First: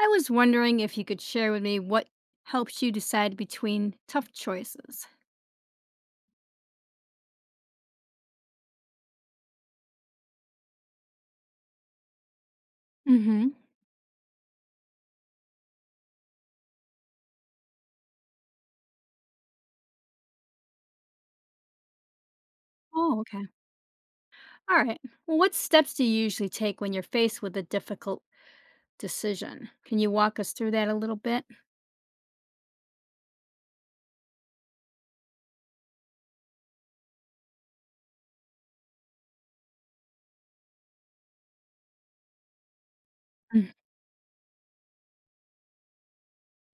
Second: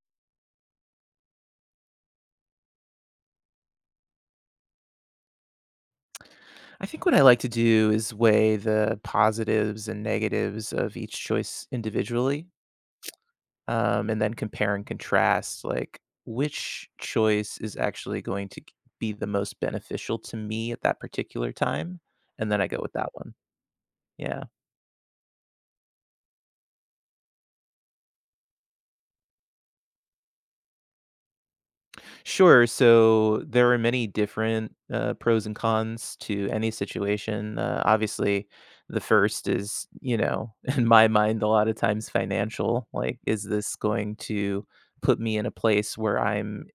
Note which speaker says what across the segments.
Speaker 1: I was wondering if you could share with me what helps you decide between tough choices.
Speaker 2: I think what I like to do is weigh the positives and negatives of each choice individually,
Speaker 1: Mm-hmm.
Speaker 2: and then compare and contrast, like which choice is actually going to be the most beneficial to me at that particular time, and then I go with that
Speaker 1: Oh,
Speaker 2: one.
Speaker 1: okay.
Speaker 2: Yeah.
Speaker 1: All right. Well, what steps do you usually take when you're faced with a difficult decision? Can you walk us through that a little bit?
Speaker 2: Sure. So there are many different pros and cons to any situation. Obviously, the first is, you know, in my mind, a lot of times financial. Like, is
Speaker 1: Mm.
Speaker 2: this going to put me in a place where I'm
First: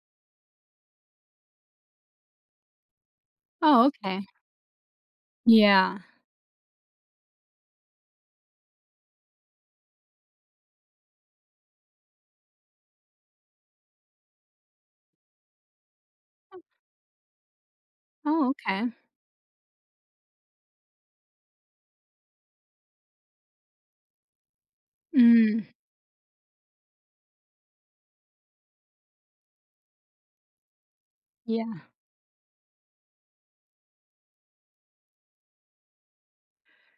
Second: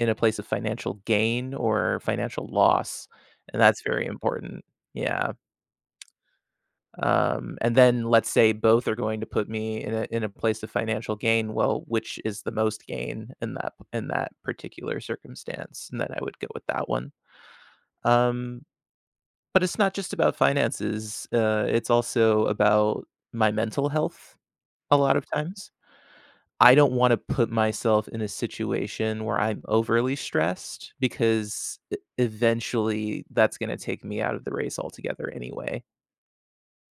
Speaker 2: in a place of financial gain or financial loss? And that's
Speaker 1: Oh,
Speaker 2: very
Speaker 1: okay.
Speaker 2: important. Yeah.
Speaker 1: Yeah.
Speaker 2: And then let's say both are going to put me in a place of financial gain. Well, which is the most gain in that particular circumstance? And then I would go with that one.
Speaker 1: Oh,
Speaker 2: Um,
Speaker 1: okay.
Speaker 2: but it's not just about finances. It's also about my mental health. A lot of
Speaker 1: Mm,
Speaker 2: times, I don't want to put myself in a situation where I'm overly stressed because
Speaker 1: yeah.
Speaker 2: eventually that's going to take me out of the race altogether anyway.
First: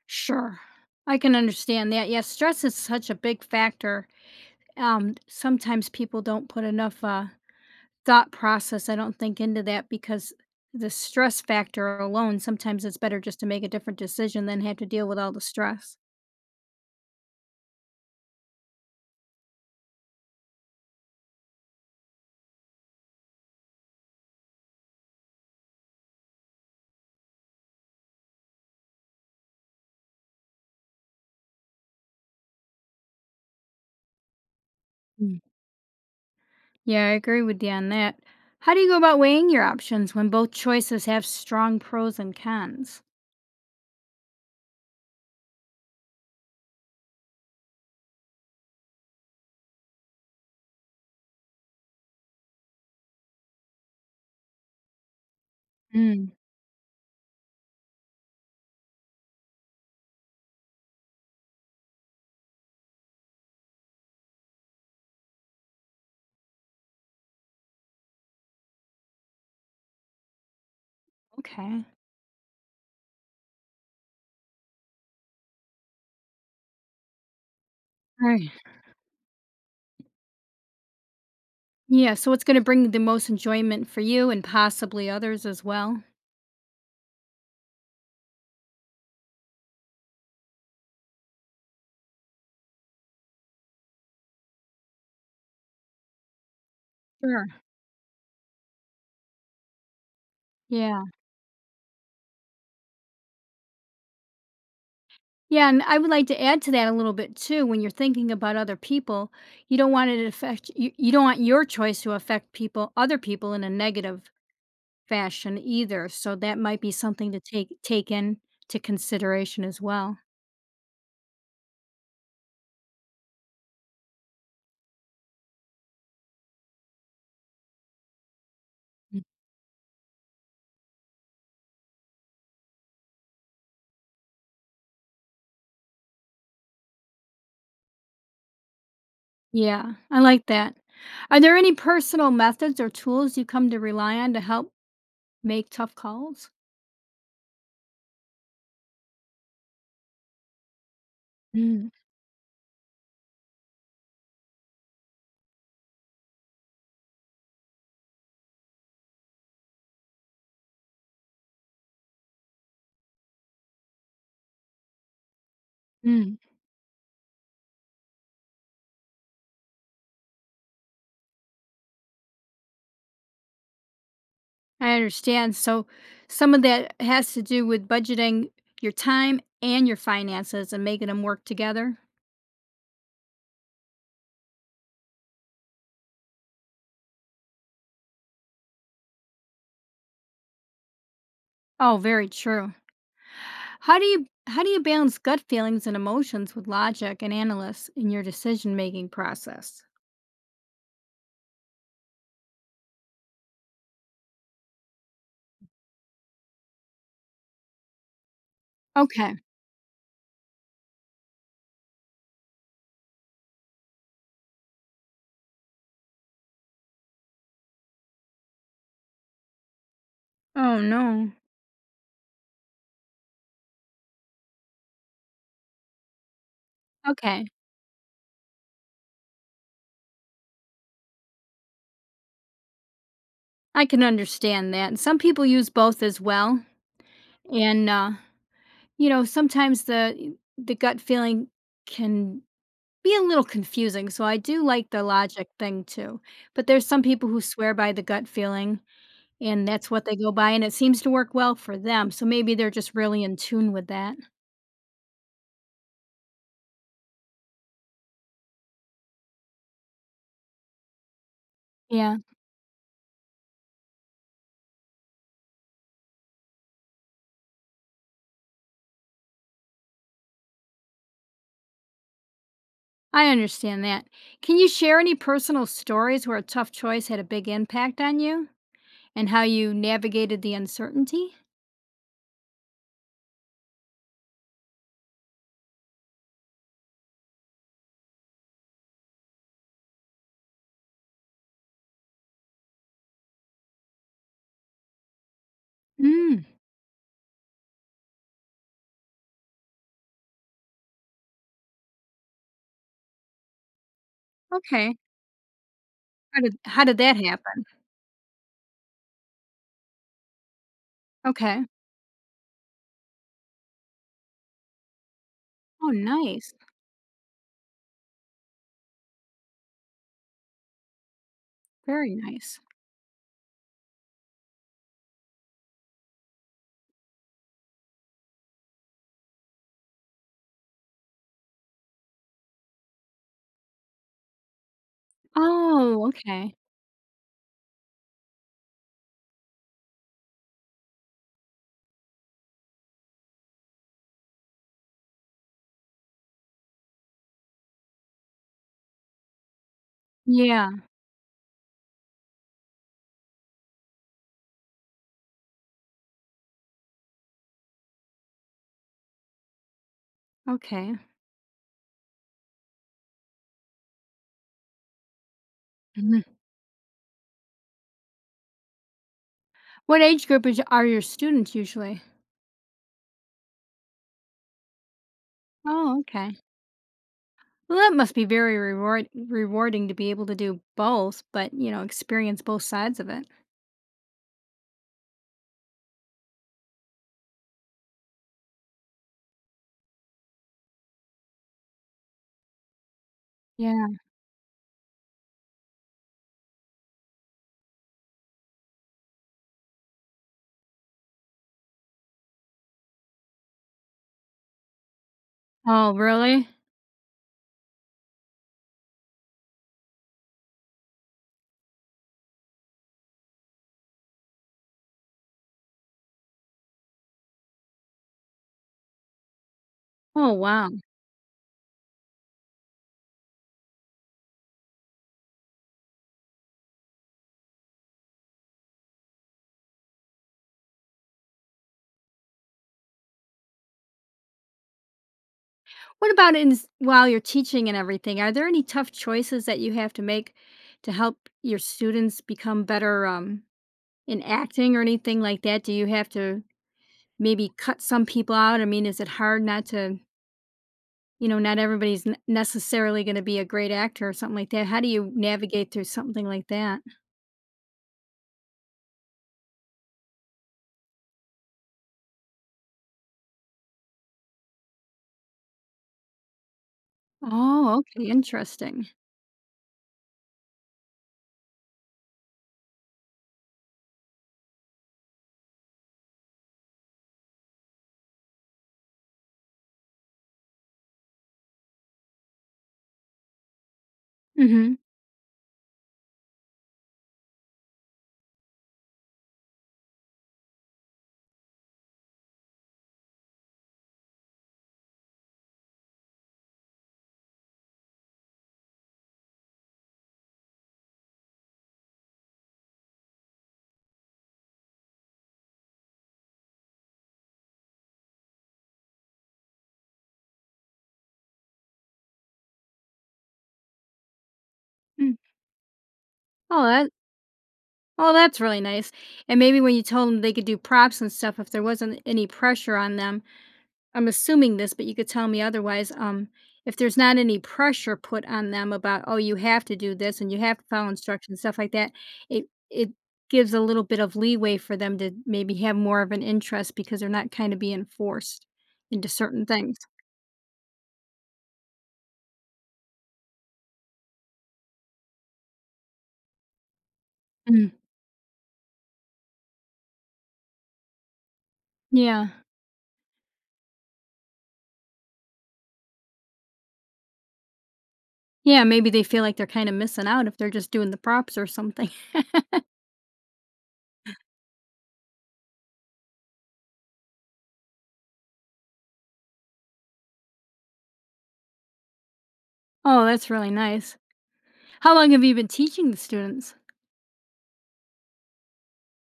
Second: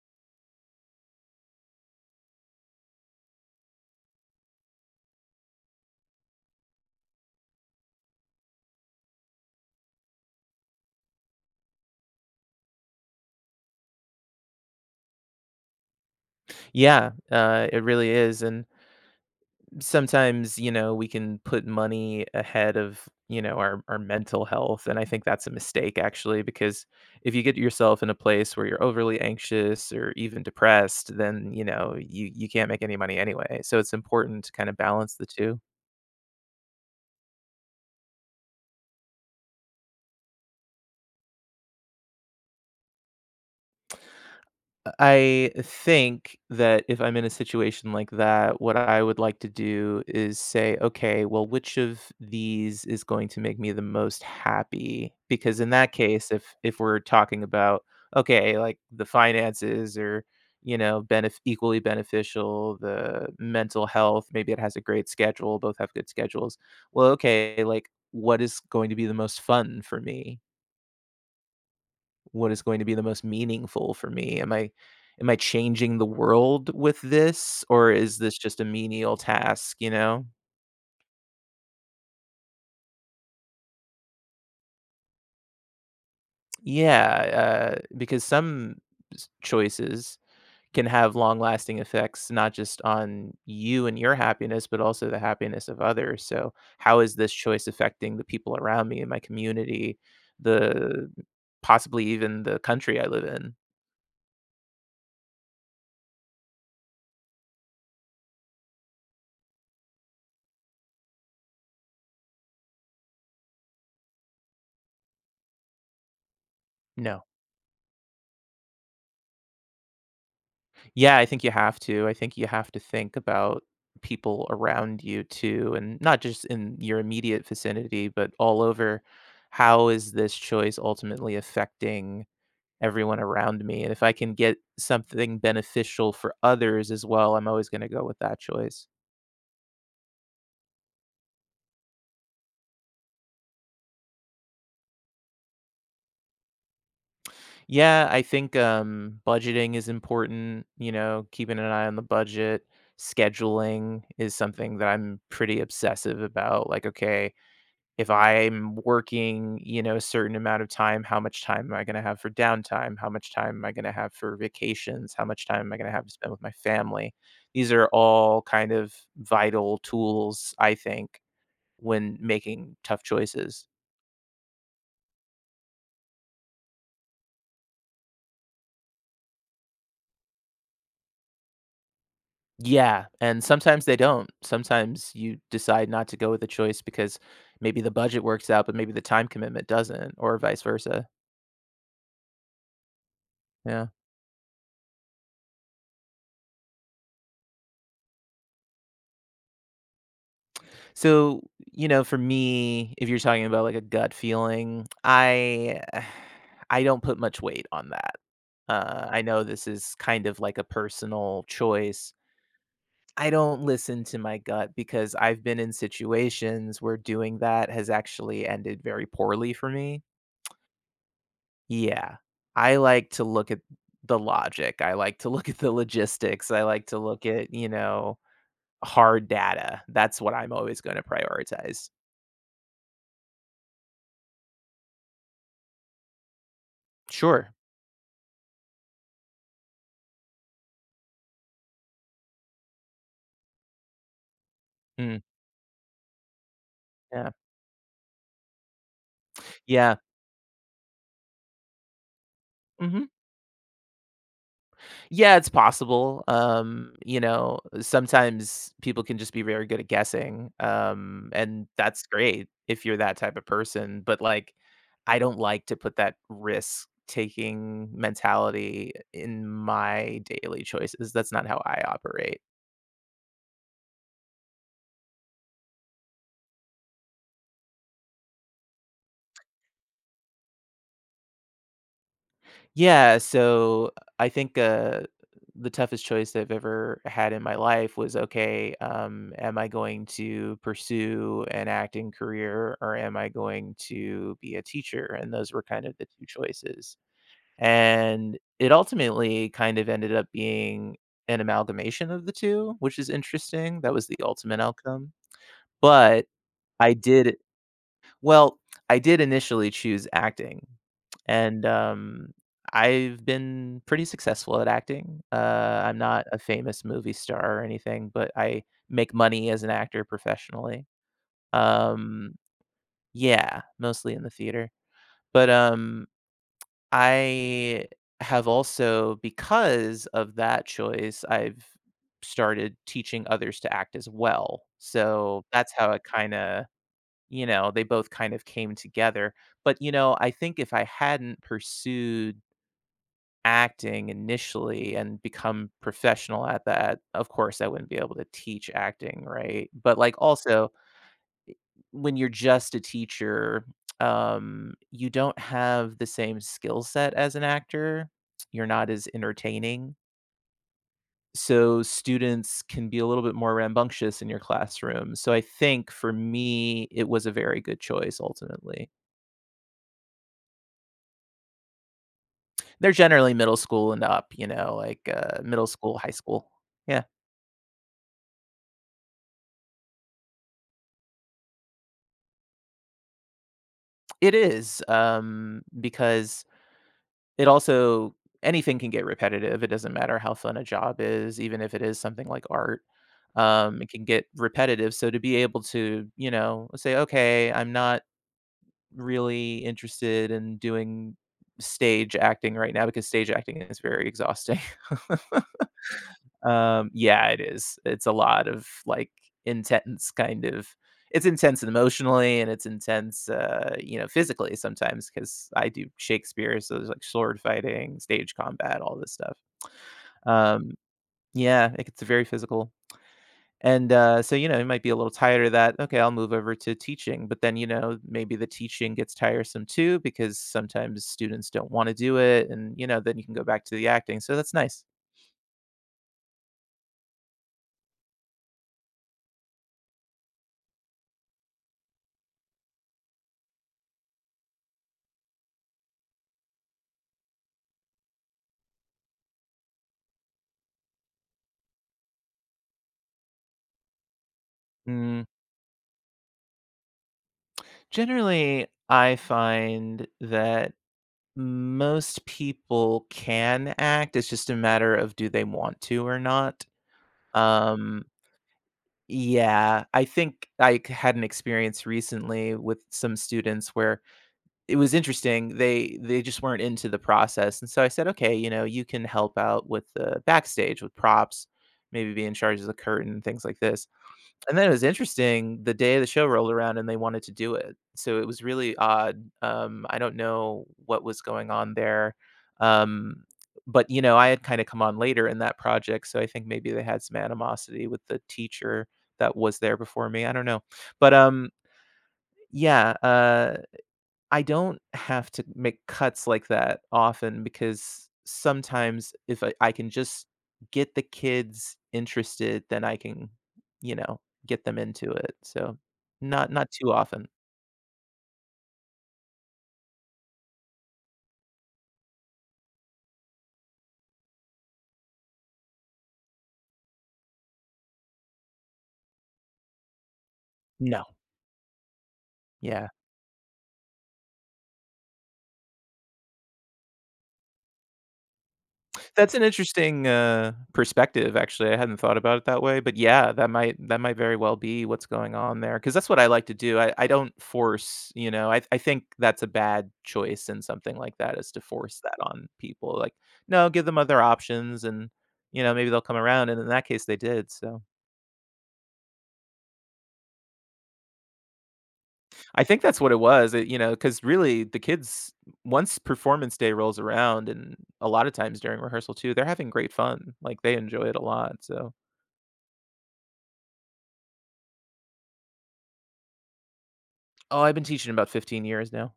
Speaker 1: Sure. I can understand that. Yeah, stress is such a big factor. Sometimes people don't put enough thought process, I don't think, into that because the stress factor alone, sometimes it's better just to make a different decision than have to deal with all the stress.
Speaker 2: Yeah, it really is, and sometimes, you know, we can put money ahead of, you know, our mental health, and I think that's a mistake actually because if you get yourself in a place where you're overly anxious or even depressed, then, you know, you can't make any money anyway. So it's important to kind of balance the
Speaker 1: Mm.
Speaker 2: 2.
Speaker 1: Yeah, I agree with you on that. How do you go about weighing your options when both choices have strong pros and cons?
Speaker 2: I think that if I'm in a situation like that, what I would like to do is say, okay, well, which of these is going to make me the most happy? Because in that
Speaker 1: Mm.
Speaker 2: case, if we're talking about okay, like the finances or you know, equally beneficial, the mental health, maybe it has a great schedule, both have good schedules. Well, okay, like what is going to be the most fun for me?
Speaker 1: Okay.
Speaker 2: What is going to be the most meaningful for me? Am I changing the world with this or is
Speaker 1: All
Speaker 2: this
Speaker 1: right.
Speaker 2: just a menial task, you know?
Speaker 1: Yeah, so what's going to bring the most enjoyment for you and possibly others as well?
Speaker 2: Yeah, because some choices can have long-lasting effects not just on you and your happiness but also the happiness of others. So, how is this
Speaker 1: Sure.
Speaker 2: choice affecting the people around me in my community,
Speaker 1: Yeah.
Speaker 2: the possibly even the country I live in?
Speaker 1: Yeah, and I would like to add to that a little bit too. When you're thinking about other people, you don't want it to affect you, you don't want your choice to affect people, other people in a negative fashion either. So that might be
Speaker 2: No.
Speaker 1: something to take into consideration as well.
Speaker 2: Yeah, I think you have to. I think you have to think about people around you too, and not just in your immediate vicinity, but all over.
Speaker 1: Mm.
Speaker 2: How is this choice ultimately affecting everyone around me? And if I can get something beneficial for others as well, I'm always going to go with that choice.
Speaker 1: Yeah, I like that. Are there any personal methods or tools you come to rely on to help make tough calls?
Speaker 2: Yeah, I think budgeting is important, you know, keeping an eye
Speaker 1: Mm,
Speaker 2: on the budget. Scheduling is something that I'm pretty obsessive about. Like, okay, if I'm working, you know, a certain amount of time, how much time am I going to have for downtime? How much time am I going to have for vacations? How much time am I going to have to spend
Speaker 1: mm.
Speaker 2: with my family? These are all kind of vital tools, I think, when making tough choices.
Speaker 1: I understand. So some of that has to do with budgeting your time and your finances and making them work together.
Speaker 2: Yeah, and sometimes they don't. Sometimes you decide not to go with a choice because maybe the budget works out, but maybe the time commitment doesn't, or vice versa.
Speaker 1: Oh, very true.
Speaker 2: Yeah.
Speaker 1: How do you balance gut feelings and emotions with logic and analysis in your decision making process?
Speaker 2: So, you know, for me, if you're talking about like a gut feeling, I I don't put much weight on that. I
Speaker 1: Okay.
Speaker 2: know this is kind of like a personal choice. I don't listen to my gut because I've been in situations where doing that has actually ended very poorly for me.
Speaker 1: Oh no.
Speaker 2: Yeah. I like to look at the logic. I like to look at the logistics. I like to look
Speaker 1: Okay.
Speaker 2: at, you know, hard data. That's what I'm always going to prioritize.
Speaker 1: I can understand that. And some people use both as well.
Speaker 2: Sure.
Speaker 1: And sometimes the gut feeling can be a little confusing. So I do like the logic thing too. But there's some people
Speaker 2: Yeah.
Speaker 1: who swear by the gut feeling and that's
Speaker 2: Yeah.
Speaker 1: what they go by and it seems to work well for them. So maybe they're just
Speaker 2: Mhm.
Speaker 1: really in tune with that.
Speaker 2: Yeah, it's possible. You know, sometimes people can just be very good at guessing, and that's
Speaker 1: Yeah.
Speaker 2: great if you're that type of person, but, like, I don't like to put that risk-taking mentality in my daily choices. That's not how I operate.
Speaker 1: I understand that. Can you share any personal stories where a tough choice had a big impact on you and how you navigated the uncertainty?
Speaker 2: Yeah, so I think, the toughest choice I've ever had in my life was, okay, am I going to pursue an acting career or am I going to be a teacher? And those were kind of the 2
Speaker 1: Mm,
Speaker 2: choices. And it ultimately kind of ended up being an amalgamation of the 2, which is interesting. That was the ultimate
Speaker 1: okay.
Speaker 2: outcome. But
Speaker 1: How did how
Speaker 2: I
Speaker 1: did that
Speaker 2: did
Speaker 1: happen?
Speaker 2: well, I did initially choose acting, and,
Speaker 1: Okay.
Speaker 2: I've been pretty successful at acting.
Speaker 1: Oh,
Speaker 2: I'm not a
Speaker 1: nice.
Speaker 2: famous movie star or anything, but I make money as an actor professionally.
Speaker 1: Very
Speaker 2: Um,
Speaker 1: nice.
Speaker 2: yeah, mostly in the theater. But, I have also because of that choice, I've started teaching others to act as well. So, that's how it
Speaker 1: Oh, okay.
Speaker 2: kinda you know, they both kind of came together. But, you know, I think if I hadn't pursued acting initially and become professional at that, of course, I wouldn't be able to teach acting, right? But like
Speaker 1: Yeah.
Speaker 2: also when you're just a teacher, you don't have the same skill set as an actor. You're not as entertaining.
Speaker 1: Okay.
Speaker 2: So students can be a little bit more rambunctious in your classroom. So I think for
Speaker 1: Mhm.
Speaker 2: me, it was a very good choice ultimately.
Speaker 1: What age group are your students usually?
Speaker 2: They're generally middle school and up, you know, like, middle
Speaker 1: Oh,
Speaker 2: school, high
Speaker 1: okay.
Speaker 2: school. Yeah,
Speaker 1: Well, that must be very rewarding to be able to do both, but you know, experience both sides of it.
Speaker 2: it is, because it also anything can get repetitive, it doesn't matter how fun a job is, even if it is something like art,
Speaker 1: Yeah.
Speaker 2: it can get repetitive, so to be able to, you know, say, "Okay, I'm not really interested in doing stage acting right now," because stage acting is very exhausting.
Speaker 1: Oh, really?
Speaker 2: Yeah, it is. It's a lot of like intense kind of it's intense emotionally and it's intense, you know, physically sometimes because I do Shakespeare, so there's like sword fighting, stage combat, all this stuff.
Speaker 1: Oh, wow.
Speaker 2: Um, yeah, it gets very physical. And so, you know, you might be a little tired of that. Okay, I'll move over to teaching. But then, you know, maybe the teaching gets tiresome too because sometimes students don't want to do it. And, you know, then you can go back to the acting. So that's nice.
Speaker 1: What about while you're teaching and everything? Are there any tough choices that you have to make to help your students become better in acting or anything like that? Do you have to maybe cut some people out? I mean, is it hard not to, not everybody's necessarily going to be a great actor or something like that? How do you navigate through something like that?
Speaker 2: Generally, I find that most people can act. It's just a matter of do they want to or not.
Speaker 1: Oh,
Speaker 2: Um,
Speaker 1: okay, interesting.
Speaker 2: yeah, I think had an experience recently with some students where it was interesting. They just weren't into the process, and so I said, okay, you know, you can help out with the backstage with props, maybe be in charge of the curtain, things like this and then it
Speaker 1: Mm-hmm.
Speaker 2: was interesting, the day the show rolled around and they wanted to do it. So it was really odd. I don't know what was going on there. Um, but, you know, I had kind of come on later in that project, so I think maybe they had some animosity with the teacher that was there before me, I don't know. But, yeah, I don't have to make cuts like that often because sometimes if I, I can just get the kids interested, then I can, you know, get them into
Speaker 1: Mm.
Speaker 2: it. So not
Speaker 1: Oh,
Speaker 2: not
Speaker 1: that
Speaker 2: too often.
Speaker 1: oh, that's really nice. And maybe when you told them they could do props and stuff, if there wasn't any pressure on them I'm assuming this, but you could tell me otherwise, if there's not any pressure put on them about, "Oh, you have to do this and you have to follow
Speaker 2: No.
Speaker 1: instructions," stuff like that, it
Speaker 2: Yeah.
Speaker 1: it gives a little bit of leeway for them to maybe have more of an interest because they're not kinda being forced into
Speaker 2: That's an
Speaker 1: certain things.
Speaker 2: interesting, perspective, actually, I hadn't thought about it that way, but yeah, that might very well be what's going on there, because that's what I like to do, I don't
Speaker 1: Mm,
Speaker 2: force, you know, I think that's a bad choice in something like that is to force that
Speaker 1: yeah.
Speaker 2: on people, like, no, give them other options and, you know, maybe they'll come around, and in that case, they did, so
Speaker 1: Yeah, maybe they feel like they're kinda missing out if they're just doing the props or something.
Speaker 2: I think that's what it was, it you know, because really, the kids once performance day rolls around, and a lot of times during rehearsal too, they're having great fun, like, they enjoy it a lot, so
Speaker 1: Oh, that's really nice. How long have you been teaching the students?
Speaker 2: Oh, I've been teaching about 15 years now.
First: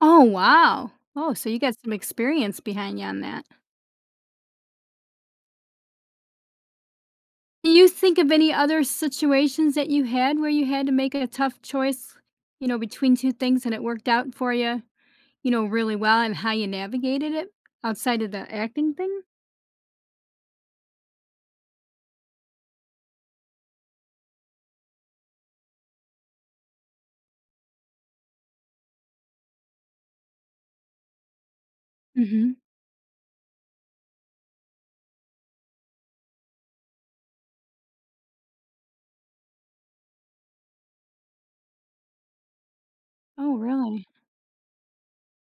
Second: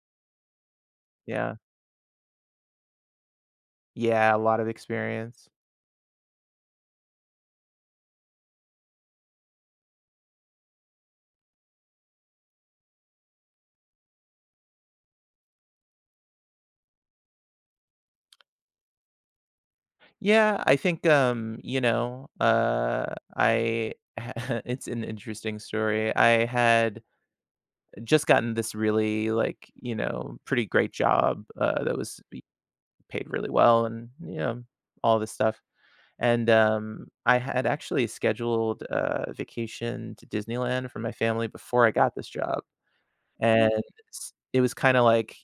Speaker 1: Oh, wow. Oh, so
Speaker 2: Yeah.
Speaker 1: you got some experience behind you on that.
Speaker 2: Yeah, a lot of experience.
Speaker 1: Can you think of any other situations that you had where you had to make a tough choice, between 2 things and it worked out for you, really well and how you navigated it outside of the acting thing?
Speaker 2: Yeah, I think, you know, I it's an interesting story. I had just gotten this really, like, you know, pretty great job, that was be
Speaker 1: Mhm.
Speaker 2: paid really well and, you know, all this stuff, and, I had actually scheduled a vacation to Disneyland for my family before I got this job,
Speaker 1: Oh,
Speaker 2: and
Speaker 1: really?
Speaker 2: s it was kinda like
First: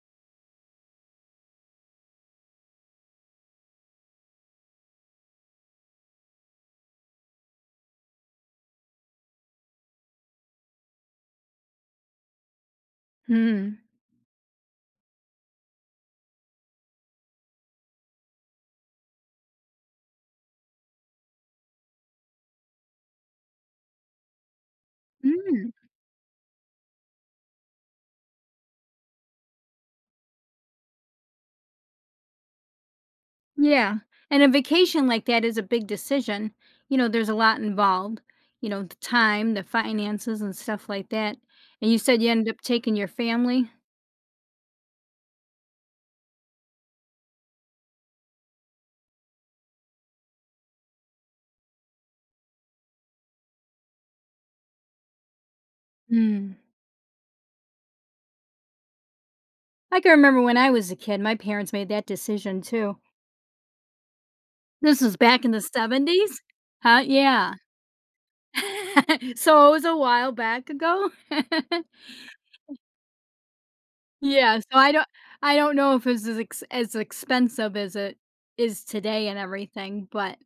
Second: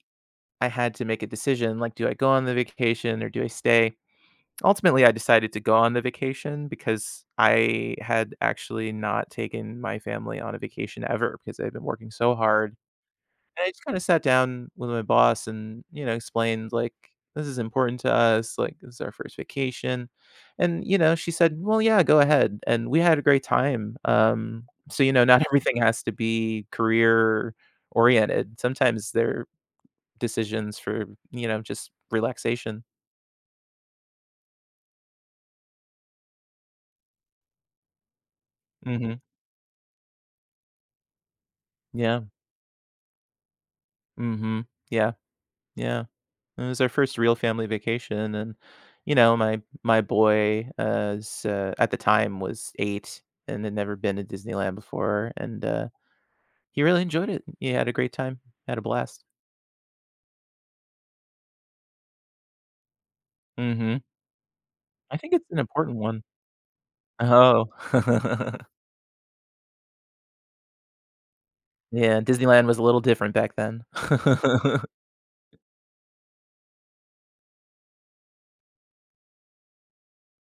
Speaker 2: I had to make a decision like, do I go on the vacation or do I stay? Ultimately, I decided to go on the vacation because I had actually not taken my family on a vacation ever because I've been working so hard. And I
Speaker 1: Mm.
Speaker 2: just kind of sat down with my boss and, you know, explained like, this is important to us. Like, this is our first vacation. And, you know, she said, well, yeah, go ahead. And we had a great time. So, you know, not
Speaker 1: Mm.
Speaker 2: everything has to be career oriented. Sometimes there decisions for, you know, just relaxation.
Speaker 1: Yeah, and a vacation like that is a big decision. You know, there's a lot involved, the
Speaker 2: Mhm.
Speaker 1: time, the finances, and stuff like that, and you said
Speaker 2: Yeah.
Speaker 1: you ended up taking your family?
Speaker 2: Mhm. Yeah. Yeah. It was our first real family vacation and, you know, my boy, is, at the time was 8 and had never been to Disneyland before, and,
Speaker 1: Mm.
Speaker 2: he really enjoyed it. He had a great time, had a blast.
Speaker 1: I can remember when I was a kid, my parents made that decision too.
Speaker 2: Mhm.
Speaker 1: This was
Speaker 2: I think
Speaker 1: back in
Speaker 2: it's an
Speaker 1: the
Speaker 2: important one.
Speaker 1: 70s? Huh? Yeah.
Speaker 2: Oh.
Speaker 1: So, it was a while back ago?
Speaker 2: Yeah, Disneyland was a little different back then.
Speaker 1: Yeah, so I don't know if it's as expensive as it is today and everything, but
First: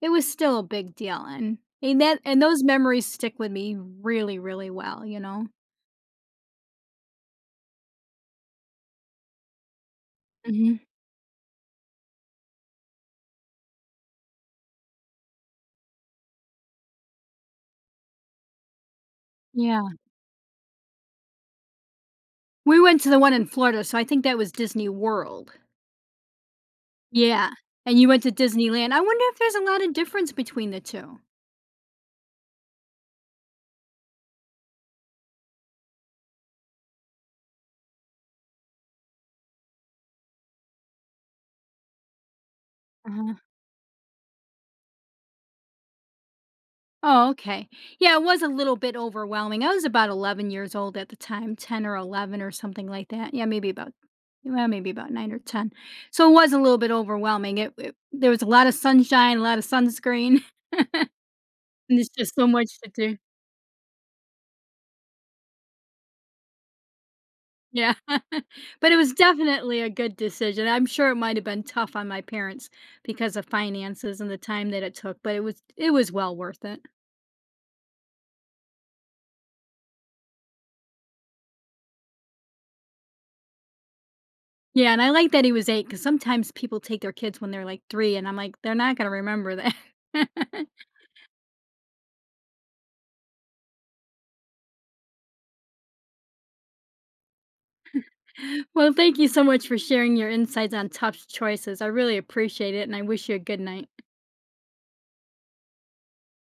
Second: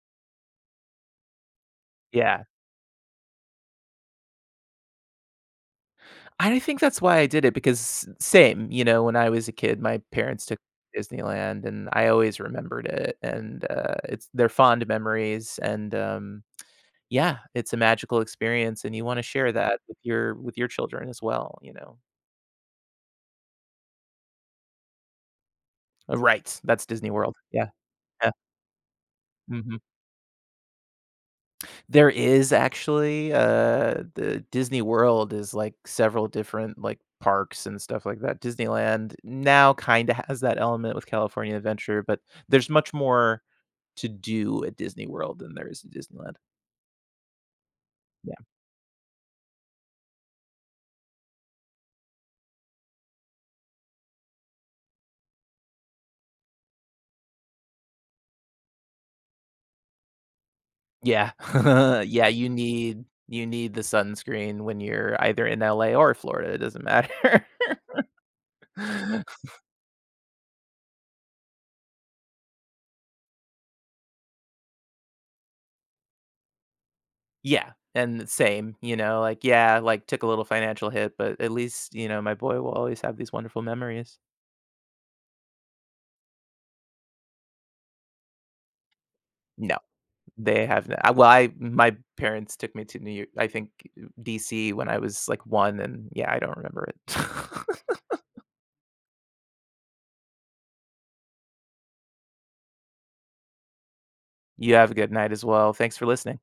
Speaker 1: it was still a big deal, and
Speaker 2: Yeah.
Speaker 1: those memories stick with me really, really well, you know?
Speaker 2: I think that's why I did it because same, you know, when I was a kid, my parents took
Speaker 1: Mhm.
Speaker 2: me to Disneyland, and I always remembered it, and, it's they're fond memories, and, yeah, it's a magical experience, and you wanna share that
Speaker 1: Yeah.
Speaker 2: with your children as well, you know?
Speaker 1: We went to the one in Florida, so I think that was Disney World.
Speaker 2: Right, that's Disney World.
Speaker 1: Yeah,
Speaker 2: Yeah,
Speaker 1: and you went to
Speaker 2: yeah,
Speaker 1: Disneyland. I wonder if there's a
Speaker 2: mhm.
Speaker 1: lot of difference between the 2.
Speaker 2: There is actually, the Disney World is, like, several different, like, parks and stuff like that. Disneyland now kinda has that element with California Adventure, but there's much
Speaker 1: Uh-huh.
Speaker 2: more to do at Disney World than there is at Disneyland.
Speaker 1: Oh, okay. Yeah, it was a little bit overwhelming. I was about 11 years old at the time, 10 or 11 or something like that. Yeah, maybe about well, maybe about 9 or 10. So it was a little bit overwhelming. It there was a lot of sunshine, a lot of sunscreen,
Speaker 2: Yeah. Yeah.
Speaker 1: and there's
Speaker 2: Yeah,
Speaker 1: just so
Speaker 2: you
Speaker 1: much to
Speaker 2: need
Speaker 1: do.
Speaker 2: you need the sunscreen when you're either in LA or Florida, it doesn't matter.
Speaker 1: Yeah. But it was definitely a good decision. I'm sure it might have been tough on my parents because of finances and the time that it took, but it was well worth it.
Speaker 2: Yeah, and same, you know, like, yeah, like, took a little financial hit, but at least, you know, my boy will always have these wonderful memories.
Speaker 1: Yeah, and I like that he was 8 because sometimes people take their kids when they're, like, 3, and I'm like, they're not gonna remember that.
Speaker 2: No, they have n I well, I my parents took me to New York I think DC when I was, like, 1, and, yeah, I don't remember it.
Speaker 1: Well, thank you so much for sharing your insights on tough choices. I really appreciate it, and I wish you a good night.
Speaker 2: You have a good night as well. Thanks for listening.